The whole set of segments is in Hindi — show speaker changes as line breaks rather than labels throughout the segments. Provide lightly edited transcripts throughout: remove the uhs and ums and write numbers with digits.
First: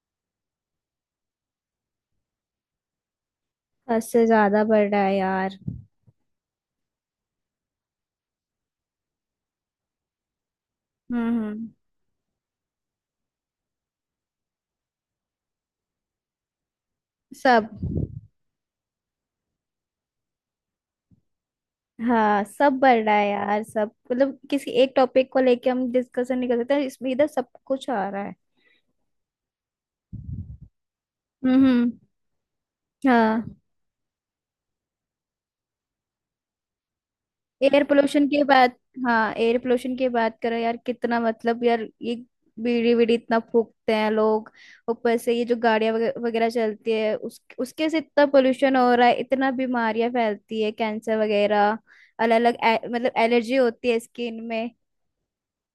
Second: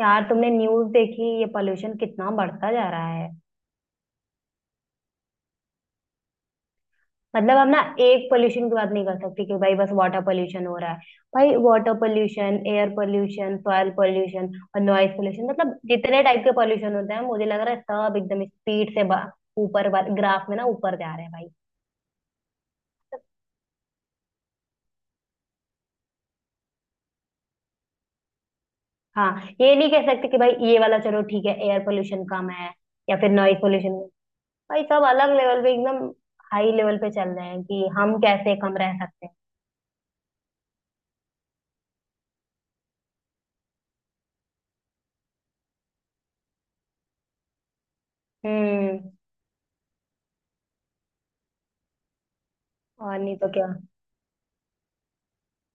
यार तुमने न्यूज देखी ये पोल्यूशन कितना बढ़ता जा रहा है।
हद से ज्यादा बढ़ रहा है यार।
मतलब हम ना एक पोल्यूशन की बात नहीं कर सकते कि भाई बस वाटर पोल्यूशन हो रहा है। भाई
हम्म।
Water pollution, air pollution, soil pollution और नॉइज पोल्यूशन, मतलब जितने टाइप के पोल्यूशन होते हैं मुझे लग
सब।
रहा है सब एकदम स्पीड से ऊपर ग्राफ में ना ऊपर जा रहे हैं भाई।
हाँ, सब बढ़ रहा है यार। सब मतलब किसी एक टॉपिक को लेके हम डिस्कशन नहीं कर सकते, तो इसमें इधर सब कुछ आ रहा है।
हाँ, ये नहीं कह सकते कि भाई ये वाला चलो ठीक है
हम्म
एयर
हम्म।
पोल्यूशन कम है या फिर
हाँ,
नॉइज पोल्यूशन। भाई सब अलग लेवल पे एकदम हाई लेवल पे चल रहे हैं
एयर
कि हम
पोल्यूशन की
कैसे
बात।
कम रह सकते
हाँ,
हैं।
एयर पोल्यूशन की बात करो यार। कितना, मतलब यार ये बीड़ी बीड़ी इतना फूकते हैं लोग। ऊपर से ये जो गाड़ियां वगैरह चलती है, उस उसके से इतना पोल्यूशन हो रहा है,
हम्म।
इतना बीमारियां फैलती है, कैंसर वगैरह। अलग अलग मतलब
और नहीं तो
एलर्जी
क्या।
होती है स्किन में।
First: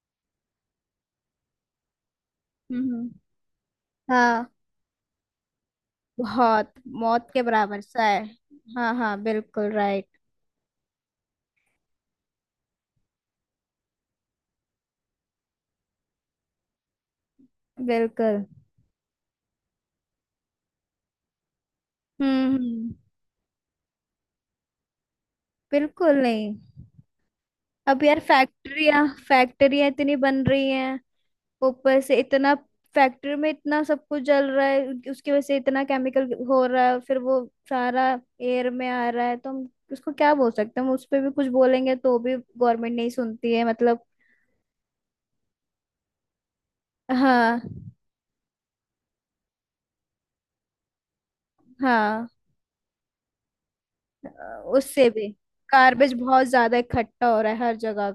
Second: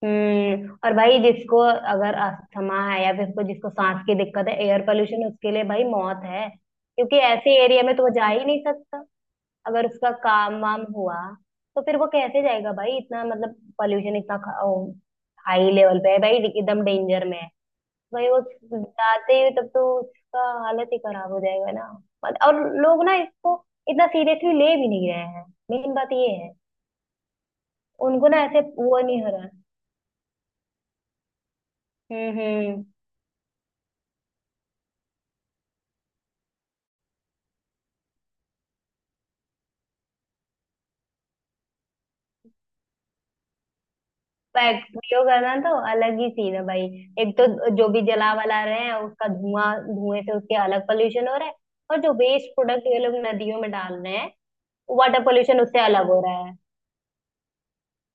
हम्म, और भाई जिसको अगर अस्थमा है
हम्म।
या फिर कोई जिसको सांस की दिक्कत
हाँ।
है, एयर पोल्यूशन उसके लिए भाई मौत है,
बहुत।
क्योंकि
मौत के
ऐसे
बराबर
एरिया में तो
सा
वो
है।
जा ही नहीं
हाँ
सकता।
हाँ, बिल्कुल
अगर
राइट।
उसका काम वाम हुआ तो फिर वो कैसे जाएगा भाई, इतना मतलब पोल्यूशन इतना हाई लेवल पे है, भाई एकदम डेंजर में है। भाई वो
बिल्कुल।
जाते ही तब तो उसका हालत ही खराब हो जाएगा ना। और
हम्म।
लोग ना इसको इतना सीरियसली ले भी नहीं रहे हैं। मेन बात
बिल्कुल
ये है।
नहीं। अब यार
उनको ना ऐसे वो
फैक्ट्रियां
नहीं हो रहा।
फैक्ट्रियां इतनी बन रही हैं। ऊपर से इतना
हम्म।
फैक्ट्री में इतना सब कुछ जल रहा है, उसकी वजह से इतना केमिकल हो रहा है, फिर वो सारा एयर में आ रहा है। तो हम उसको क्या बोल सकते हैं? हम उस पर भी कुछ बोलेंगे तो भी गवर्नमेंट नहीं सुनती है, मतलब।
पैक वीडियो करना तो अलग ही सीन है भाई। एक तो
हाँ।
जो भी जला वला रहे हैं उसका धुआं, धुएं से उसके अलग पोल्यूशन हो रहा है। और जो
हाँ
वेस्ट प्रोडक्ट ये लोग नदियों में डाल रहे
अ,
हैं,
उससे
वाटर
भी
पोल्यूशन उससे अलग
गार्बेज
हो रहा
बहुत
है।
ज्यादा इकट्ठा हो रहा है हर जगह।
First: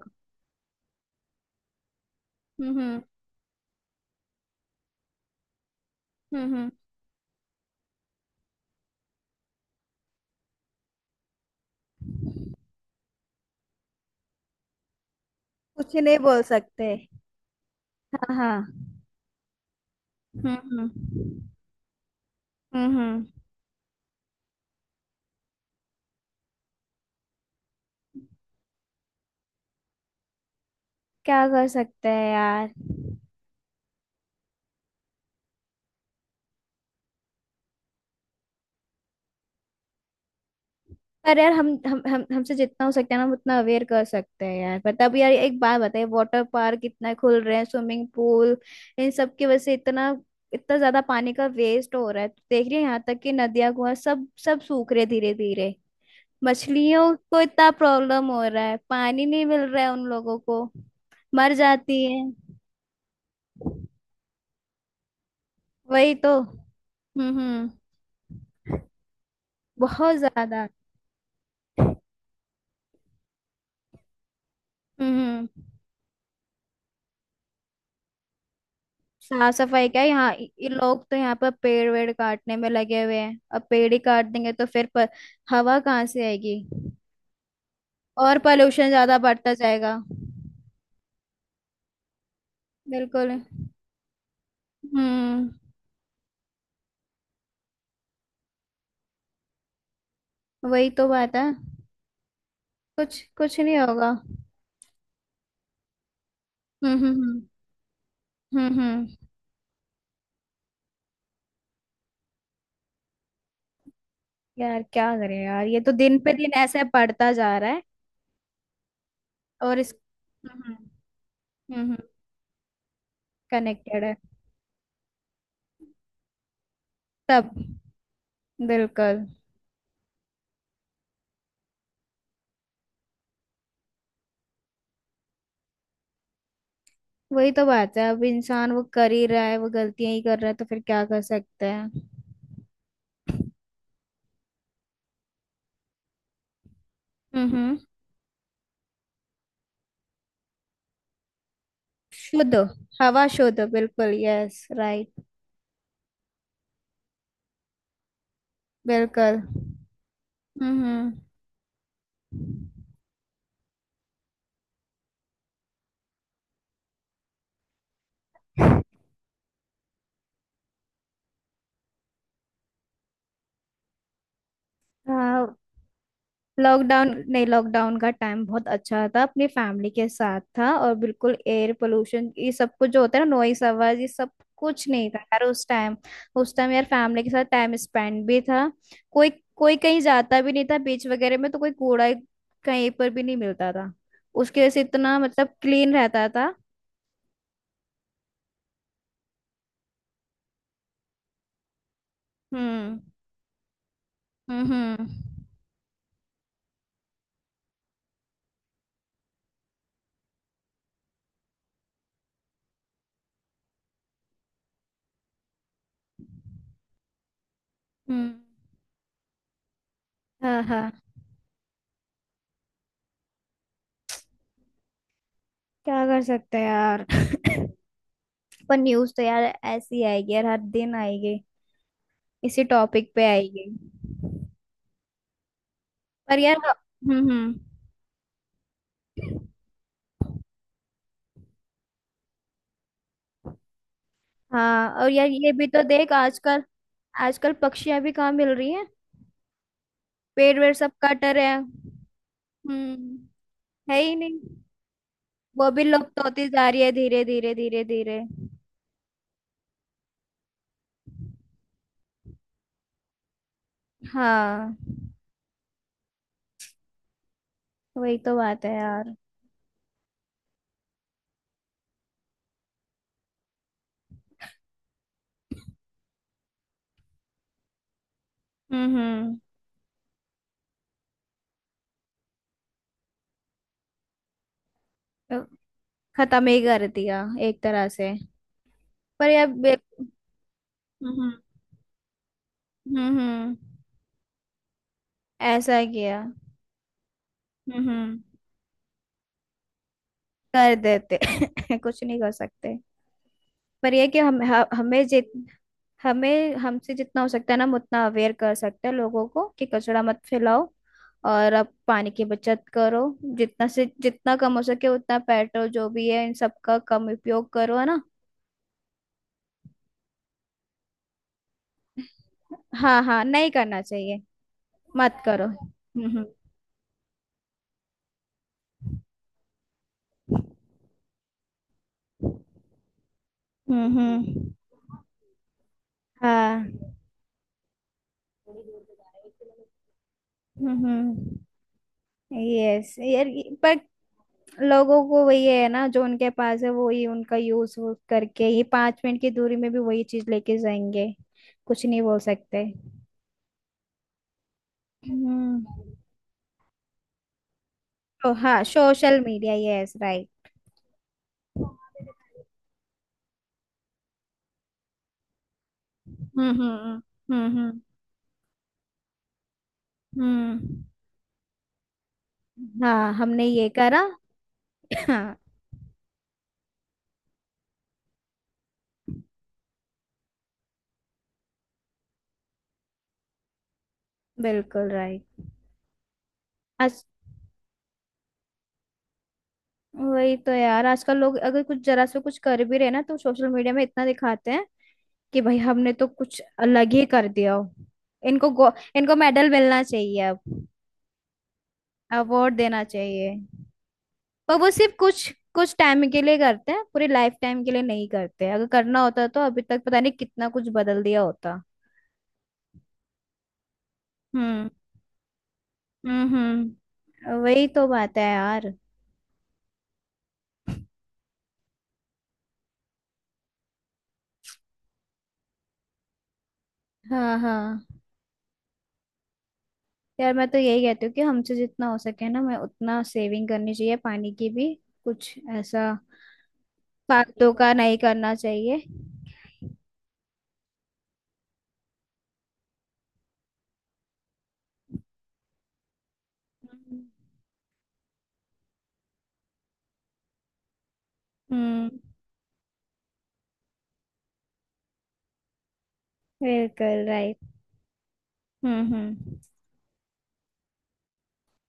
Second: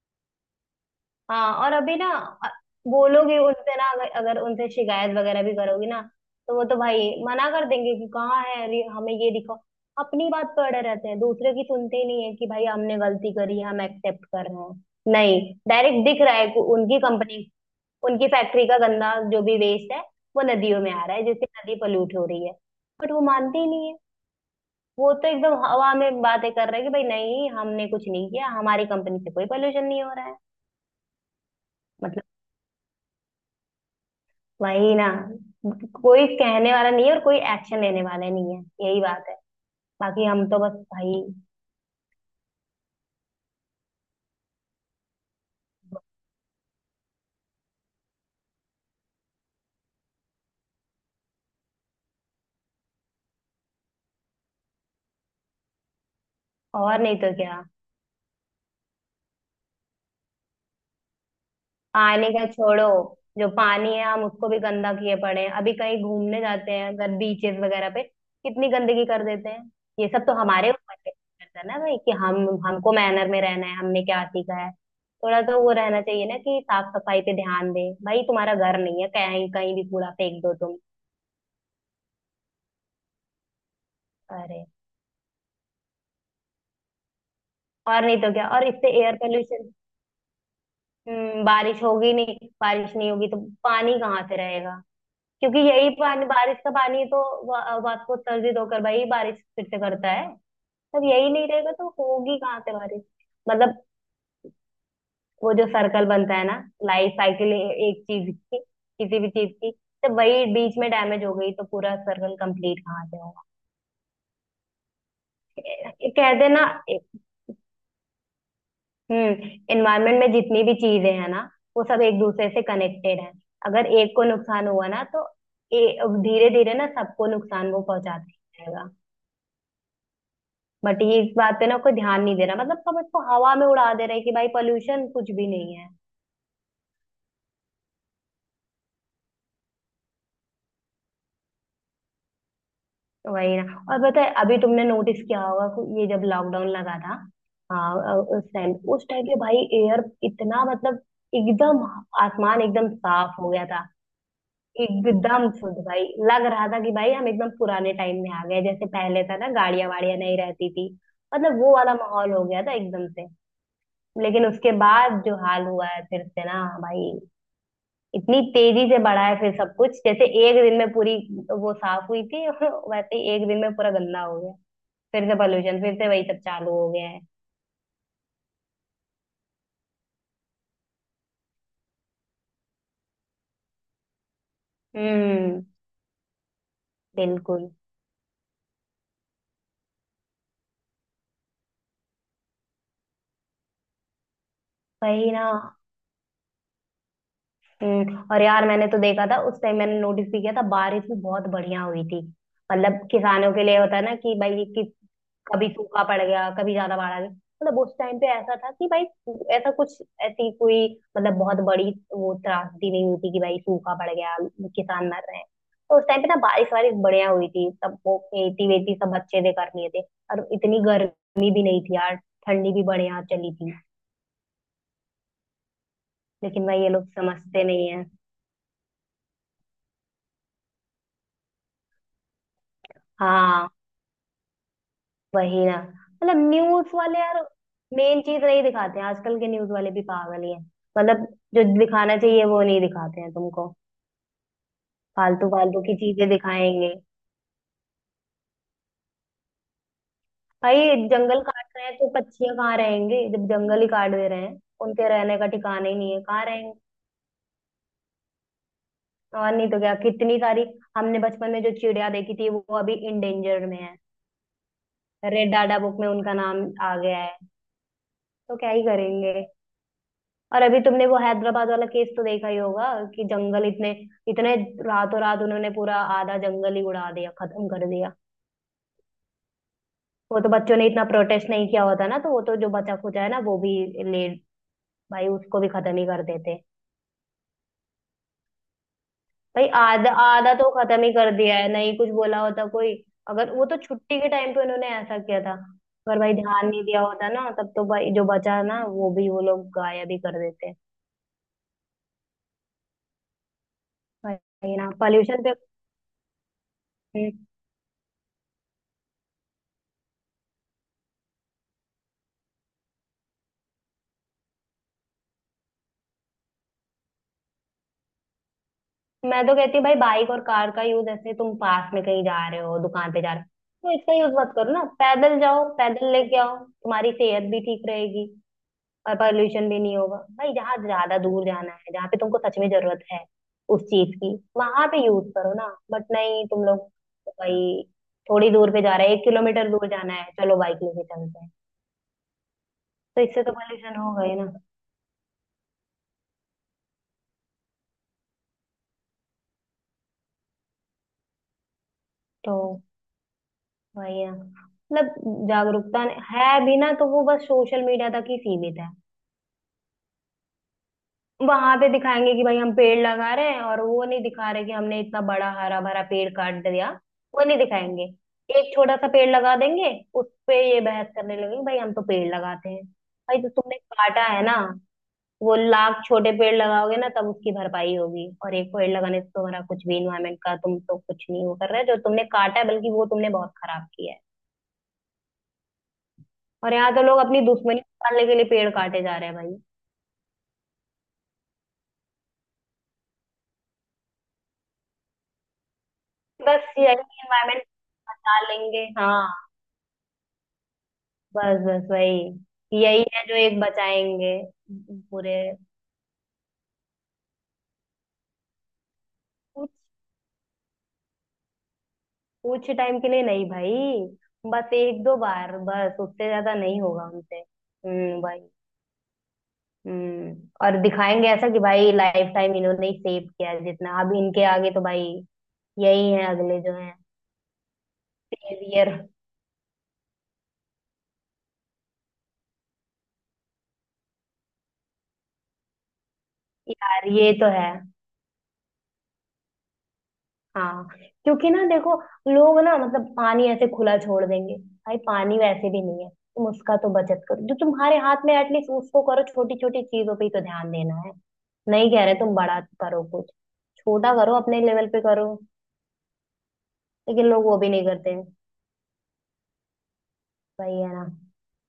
हाँ, और अभी ना अ-
हम्म
बोलोगे उनसे ना, अगर उनसे शिकायत वगैरह भी करोगी ना, तो वो
हम्म।
तो भाई मना कर देंगे कि कहाँ है, अरे हमें ये दिखाओ। अपनी बात पे अड़े रहते हैं, दूसरे की सुनते ही नहीं है कि भाई हमने गलती करी हम एक्सेप्ट कर रहे हैं, नहीं।
कुछ
डायरेक्ट
नहीं
दिख रहा
बोल
है कि
सकते।
उनकी कंपनी, उनकी
हाँ
फैक्ट्री का
हाँ।
गंदा जो भी वेस्ट है वो
हम्म
नदियों में आ रहा है, जिससे
हम्म
नदी पोल्यूट हो रही है।
हम्म
बट वो
हम्म।
मानते ही नहीं है। वो तो एकदम हवा में बातें कर रहे हैं कि भाई नहीं, हमने कुछ नहीं किया, हमारी कंपनी से कोई पोल्यूशन नहीं हो रहा है।
क्या कर सकते
मतलब
हैं यार?
वही ना, कोई कहने वाला नहीं है और कोई एक्शन लेने वाला नहीं है। यही बात है। बाकी हम तो बस भाई।
पर यार हम हमसे जितना हो सकता है ना, हम उतना अवेयर कर सकते हैं यार। पर तब यार एक बात बताइए, वाटर पार्क इतना खुल रहे हैं, स्विमिंग पूल, इन सब की वजह से इतना इतना ज्यादा पानी का वेस्ट हो रहा है। तो देख रही है, यहाँ तक कि नदियां, कुआं सब सब सूख रहे, धीरे धीरे।
और
मछलियों
नहीं तो
को
क्या।
इतना प्रॉब्लम हो रहा है, पानी नहीं मिल रहा है उन लोगों को। मर जाती है।
पानी का छोड़ो। जो पानी है हम उसको भी गंदा किए पड़े हैं, अभी कहीं
वही तो।
घूमने जाते हैं अगर बीचेस
हम्म।
वगैरह पे कितनी गंदगी कर देते हैं। ये
बहुत
सब तो
ज्यादा।
हमारे ऊपर डिपेंड करता है ना भाई कि हम, हमको मैनर में रहना है, हमने क्या सीखा है। थोड़ा
हम्म।
तो वो रहना चाहिए ना कि साफ सफाई पे ध्यान दें, भाई तुम्हारा घर नहीं है कहीं,
साफ
कहीं
सफाई
भी
क्या,
कूड़ा
यहाँ
फेंक दो
ये
तुम।
लोग तो यहाँ पर पेड़ वेड़ काटने में लगे हुए हैं। अब पेड़ ही काट देंगे
अरे,
तो फिर हवा कहाँ से आएगी?
और नहीं तो
और
क्या, और इससे
पोल्यूशन
एयर
ज्यादा बढ़ता
पोल्यूशन।
जाएगा।
बारिश होगी नहीं, बारिश नहीं होगी
बिल्कुल।
तो पानी कहाँ से रहेगा।
हम्म।
क्योंकि यही पानी, बारिश का पानी तो वास्को उत्सर्जित होकर भाई बारिश फिर से करता है।
वही
तब
तो
यही
बात है।
नहीं रहेगा तो होगी कहाँ से बारिश।
कुछ कुछ नहीं
मतलब
होगा।
वो जो सर्कल बनता है ना, लाइफ
हम्म।
साइकिल एक चीज की,
हम्म हम्म।
किसी भी चीज की, तो वही बीच में डैमेज हो गई तो पूरा सर्कल कंप्लीट कहाँ से होगा।
यार क्या करें यार, ये तो
ये
दिन पे
कहते हैं
दिन
ना,
ऐसे बढ़ता जा रहा है। और इस
एनवायरमेंट में जितनी
हम्म
भी चीजें हैं ना वो
हम्म
सब एक दूसरे से कनेक्टेड है। अगर
कनेक्टेड
एक
है।
को नुकसान हुआ ना तो धीरे धीरे ना सबको
सब।
नुकसान वो पहुंचाते रहेगा।
बिल्कुल।
बट ये इस बात पे ना कोई ध्यान नहीं दे रहा, मतलब सब इसको हवा में उड़ा दे रहे हैं कि भाई पोल्यूशन कुछ भी नहीं है।
वही तो बात है। अब इंसान वो कर ही रहा है, वो गलतियां ही कर रहा है, तो फिर क्या कर सकते हैं?
वही ना। और पता है अभी तुमने नोटिस किया होगा कि ये जब लॉकडाउन लगा था।
हम्म।
हाँ, उस टाइम पे भाई एयर इतना मतलब एकदम,
शुद्ध।
आसमान एकदम
हवा
साफ हो
शुद्ध,
गया था।
बिल्कुल। Yes right.
एकदम शुद्ध भाई। लग रहा था कि भाई हम एकदम पुराने टाइम में आ गए, जैसे पहले
बिल्कुल।
था ना गाड़ियां वाड़ियां नहीं रहती थी।
हम्म।
मतलब वो वाला माहौल हो गया था एकदम से। लेकिन उसके बाद जो हाल हुआ है फिर से ना भाई, इतनी तेजी से बढ़ा है फिर सब कुछ, जैसे एक दिन में पूरी वो साफ हुई थी वैसे ही एक दिन में पूरा गंदा हो गया। फिर से
हाँ।
पॉल्यूशन, फिर से वही सब चालू हो गया
लॉकडाउन
है।
नहीं, लॉकडाउन का टाइम बहुत अच्छा था। अपनी फैमिली के साथ था, और बिल्कुल एयर पोल्यूशन ये सब कुछ जो होता है ना, नॉइस आवाज ये सब कुछ नहीं था यार
हम्म।
उस टाइम। उस टाइम यार फैमिली के साथ
बिल्कुल।
टाइम स्पेंड भी था। कोई। कोई कहीं जाता भी नहीं था, बीच वगैरह में तो कोई कूड़ा कहीं पर भी नहीं मिलता था। उसकी वजह से इतना
वही
मतलब
ना।
क्लीन रहता था।
हम्म, और यार मैंने तो देखा था उस टाइम, मैंने नोटिस भी किया था, बारिश भी बहुत बढ़िया हुई थी।
हम्म
मतलब किसानों के लिए होता है ना कि भाई
हम्म।
कि कभी सूखा पड़ गया, कभी ज्यादा बाढ़ आ गई, मतलब उस टाइम पे ऐसा था कि भाई ऐसा कुछ, ऐसी कोई मतलब बहुत बड़ी वो त्रासदी नहीं हुई थी कि भाई सूखा पड़ गया, किसान मर रहे हैं। तो उस टाइम पे ना बारिश वारिश बढ़िया हुई थी, सब वो
हम्म।
खेती वेती सब अच्छे से कर लिए थे। और
हाँ
इतनी
हाँ।
गर्मी भी नहीं थी यार। ठंडी भी बढ़िया चली थी।
क्या कर सकते हैं
लेकिन भाई ये
यार?
लोग समझते नहीं है।
पर न्यूज तो यार ऐसी आएगी यार, हर दिन आएगी। इसी टॉपिक पे आएगी।
हाँ। वही ना। मतलब
पर यार
न्यूज वाले यार
हम्म।
मेन चीज नहीं दिखाते हैं, आजकल के न्यूज वाले भी पागल ही हैं। मतलब जो दिखाना चाहिए वो नहीं दिखाते हैं तुमको,
हाँ, और यार
फालतू
ये भी
फालतू
तो
की
देख
चीजें
आजकल।
दिखाएंगे।
आजकल पक्षियां भी कहाँ मिल रही हैं? पेड़ वेड़ सब
भाई
कट
जंगल
रहे हैं।
काट रहे हैं तो पक्षियां कहाँ
हम्म।
रहेंगे, जब जंगल ही
है
काट
ही
दे
नहीं।
रहे हैं। उनके रहने का
वो भी
ठिकाना ही नहीं
लुप्त
है, कहाँ
होती जा
रहेंगे।
रही है, धीरे धीरे धीरे धीरे।
और नहीं तो क्या, कितनी सारी हमने बचपन में जो चिड़िया देखी थी वो अभी इंडेंजर में है।
हाँ।
रेड डाटा बुक में उनका नाम आ गया है।
वही तो
तो
बात
क्या
है
ही
यार।
करेंगे। और अभी तुमने वो हैदराबाद वाला केस तो देखा ही होगा कि जंगल इतने, इतने रातों रात उन्होंने पूरा आधा जंगल ही उड़ा दिया, खत्म कर दिया।
हम्म
वो तो बच्चों ने इतना प्रोटेस्ट नहीं किया होता ना, तो वो तो जो बचा खुचा है ना वो भी ले भाई
हम्म।
उसको भी खत्म ही कर
खत्म ही
देते।
कर दिया, एक तरह से। पर यार
भाई आधा आधा तो खत्म ही कर
हम्म
दिया है, नहीं कुछ बोला होता कोई। अगर,
हम्म।
वो तो छुट्टी के टाइम पे उन्होंने ऐसा किया था।
ऐसा
अगर
किया।
भाई ध्यान नहीं दिया होता ना, तब तो
हम्म
भाई
हम्म,
जो बचा ना वो भी वो लोग गायब ही कर देते।
कर देते। कुछ नहीं कर सकते। पर यह है कि हम ह-
भाई ना
हमें जित
पॉल्यूशन पे।
हमें हमसे जितना हो
हम्म,
सकता है ना, हम उतना अवेयर कर सकते हैं लोगों को, कि कचरा मत फैलाओ। और अब पानी की बचत करो। जितना से जितना कम हो सके उतना पेट्रोल जो भी है इन सबका कम उपयोग करो, है ना।
मैं तो कहती हूँ भाई बाइक और कार का यूज, ऐसे तुम पास में कहीं जा रहे हो,
हाँ
दुकान पे
हाँ,
जा रहे
नहीं
हो
करना
तो इसका
चाहिए।
यूज मत करो ना,
मत
पैदल
करो।
जाओ पैदल
हम्म।
लेके आओ, तुम्हारी सेहत भी ठीक रहेगी और पॉल्यूशन भी नहीं होगा। भाई जहाँ ज्यादा दूर जाना है, जहाँ पे तुमको सच में जरूरत है उस चीज की,
हम्म।
वहां पे यूज करो ना, बट नहीं, तुम
हाँ।
लोग तो भाई थोड़ी दूर पे जा रहे हैं 1 किलोमीटर दूर जाना है, चलो बाइक लेके
हम्म।
चलते हैं,
यस
तो
यार
इससे तो
पर
पॉल्यूशन हो गए ना।
लोगों को वही है ना, जो उनके पास है वही उनका यूज करके ही 5 मिनट की दूरी में भी वही चीज लेके जाएंगे। कुछ नहीं बोल
तो
सकते।
वही ना, मतलब
हम्म।
जागरूकता है भी ना तो वो बस सोशल मीडिया तक
तो
ही
हाँ,
सीमित है।
Social media. Yes right.
वहां पे दिखाएंगे कि
हम्म
भाई हम पेड़ लगा रहे हैं, और वो नहीं दिखा रहे कि हमने इतना बड़ा हरा भरा पेड़
हम्म
काट दिया।
हम्म।
वो नहीं दिखाएंगे, एक छोटा सा पेड़ लगा देंगे। उस पे ये
हम्म।
बहस करने लगेंगे, भाई हम तो पेड़ लगाते हैं,
हाँ,
भाई
हमने
जो
ये
तुमने
करा।
काटा है ना,
हाँ।
वो लाख छोटे पेड़ लगाओगे ना तब उसकी भरपाई होगी, और एक पेड़ लगाने से तुम्हारा कुछ भी इन्वायरमेंट का तुम तो कुछ नहीं वो कर रहे जो तुमने काटा है, बल्कि वो तुमने बहुत खराब किया है।
बिल्कुल राइट।
और यहाँ तो
आज
लोग अपनी दुश्मनी निकालने के लिए पेड़ काटे जा रहे हैं भाई।
वही तो यार, आजकल लोग अगर कुछ जरा से कुछ कर भी रहे ना तो सोशल मीडिया में इतना दिखाते हैं कि भाई हमने तो कुछ
बस
अलग
यही,
ही कर दिया
इन्वायरमेंट
हो।
बचा
इनको
लेंगे,
इनको
हाँ।
मेडल मिलना चाहिए अब।
बस बस
अवार्ड
वही,
देना
यही है
चाहिए।
जो एक बचाएंगे।
पर वो सिर्फ कुछ
पूरे
कुछ टाइम के लिए करते हैं, पूरे लाइफ टाइम के लिए नहीं करते। अगर करना होता तो अभी
कुछ
तक पता नहीं कितना कुछ बदल दिया होता।
कुछ टाइम के लिए नहीं भाई,
हम्म
बस एक दो बार, बस उससे ज्यादा नहीं होगा उनसे,
हम्म। वही तो बात है
भाई।
यार।
हम्म। और दिखाएंगे ऐसा कि भाई लाइफ टाइम इन्होंने ही सेव किया है, जितना अब इनके आगे तो भाई यही है अगले जो है,
हाँ हाँ।
सेवियर।
यार मैं तो यही कहती हूँ कि हमसे जितना हो सके ना, मैं उतना सेविंग करनी चाहिए, पानी की भी। कुछ ऐसा
यार ये तो
फालतू
है।
का नहीं करना चाहिए।
हाँ। क्योंकि ना देखो, लोग ना मतलब पानी ऐसे खुला छोड़ देंगे। भाई पानी वैसे भी नहीं है, तुम उसका तो बचत करो, जो तुम्हारे हाथ में एटलीस्ट उसको करो, छोटी छोटी चीजों पे ही तो ध्यान देना है।
हम्म।
नहीं कह रहे तुम बड़ा करो कुछ, छोटा करो, अपने लेवल पे करो।
बिल्कुल
लेकिन
राइट।
लोग वो भी नहीं करते हैं।
हम्म।
वही है ना।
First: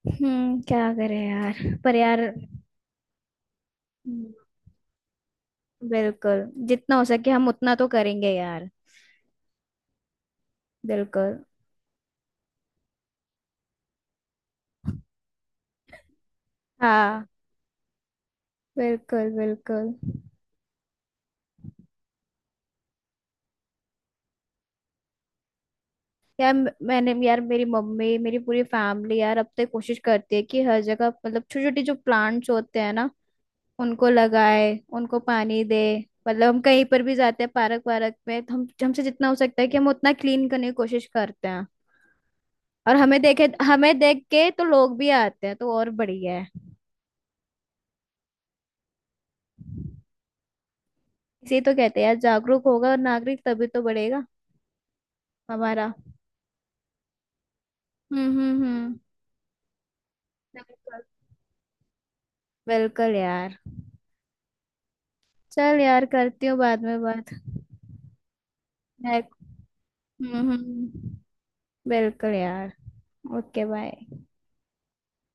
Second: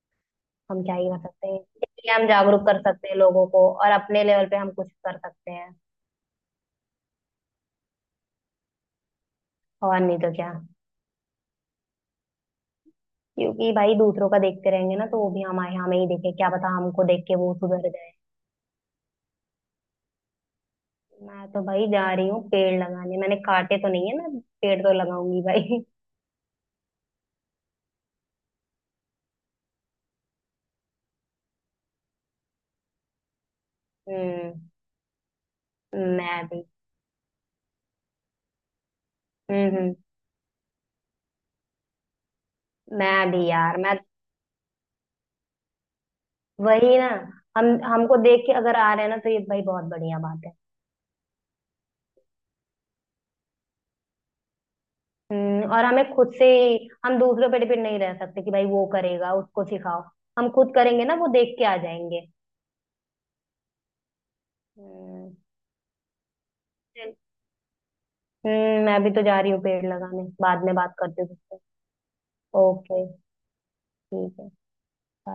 हम
क्या
क्या ही
करे
कर सकते हैं,
यार, पर
इसलिए
यार
हम जागरूक कर सकते हैं लोगों को और अपने
हम्म,
लेवल पे हम कुछ कर सकते हैं।
बिल्कुल। जितना हो सके हम उतना तो करेंगे यार।
और नहीं तो क्या।
बिल्कुल।
क्योंकि भाई दूसरों का देखते रहेंगे ना, तो वो भी हमारे, हमें ही देखे, क्या पता हमको देख
हाँ,
के वो सुधर जाए।
बिल्कुल बिल्कुल।
मैं तो भाई जा रही हूँ पेड़ लगाने, मैंने काटे तो नहीं है, मैं पेड़ तो लगाऊंगी भाई।
यार मैंने यार, मेरी मम्मी, मेरी पूरी फैमिली यार, अब तो कोशिश करती है कि हर जगह मतलब छोटे छोटे जो प्लांट्स होते हैं ना उनको
हम्म।
लगाए, उनको पानी दे।
मैं
मतलब हम
भी।
कहीं पर भी जाते हैं, पार्क वार्क में, तो हम हमसे जितना हो सकता है
हम्म
कि हम
हम्म,
उतना क्लीन करने की कोशिश करते हैं। और
मैं भी यार मैं
हमें देख के तो लोग भी आते हैं, तो और बढ़िया है।
वही ना, हम हमको देख के अगर आ रहे हैं ना तो ये भाई बहुत बढ़िया बात है।
इसे तो कहते हैं यार, जागरूक होगा और नागरिक तभी तो बढ़ेगा।
हम्म, और
हमारा।
हमें खुद से ही, हम दूसरों पे डिपेंड नहीं रह सकते कि भाई वो
हम्म।
करेगा, उसको सिखाओ। हम खुद
बिल्कुल।
करेंगे ना, वो देख के आ जाएंगे।
बिल्कुल यार।
हम्म।
चल यार, करती हूँ बाद में
चल।
बात।
मैं भी
मैं-
तो जा रही हूँ पेड़ लगाने,
हम्म
बाद में बात
हम्म,
करती हूँ तुझसे।
बिल्कुल यार।
ओके।
Okay bye.
ठीक है। bye।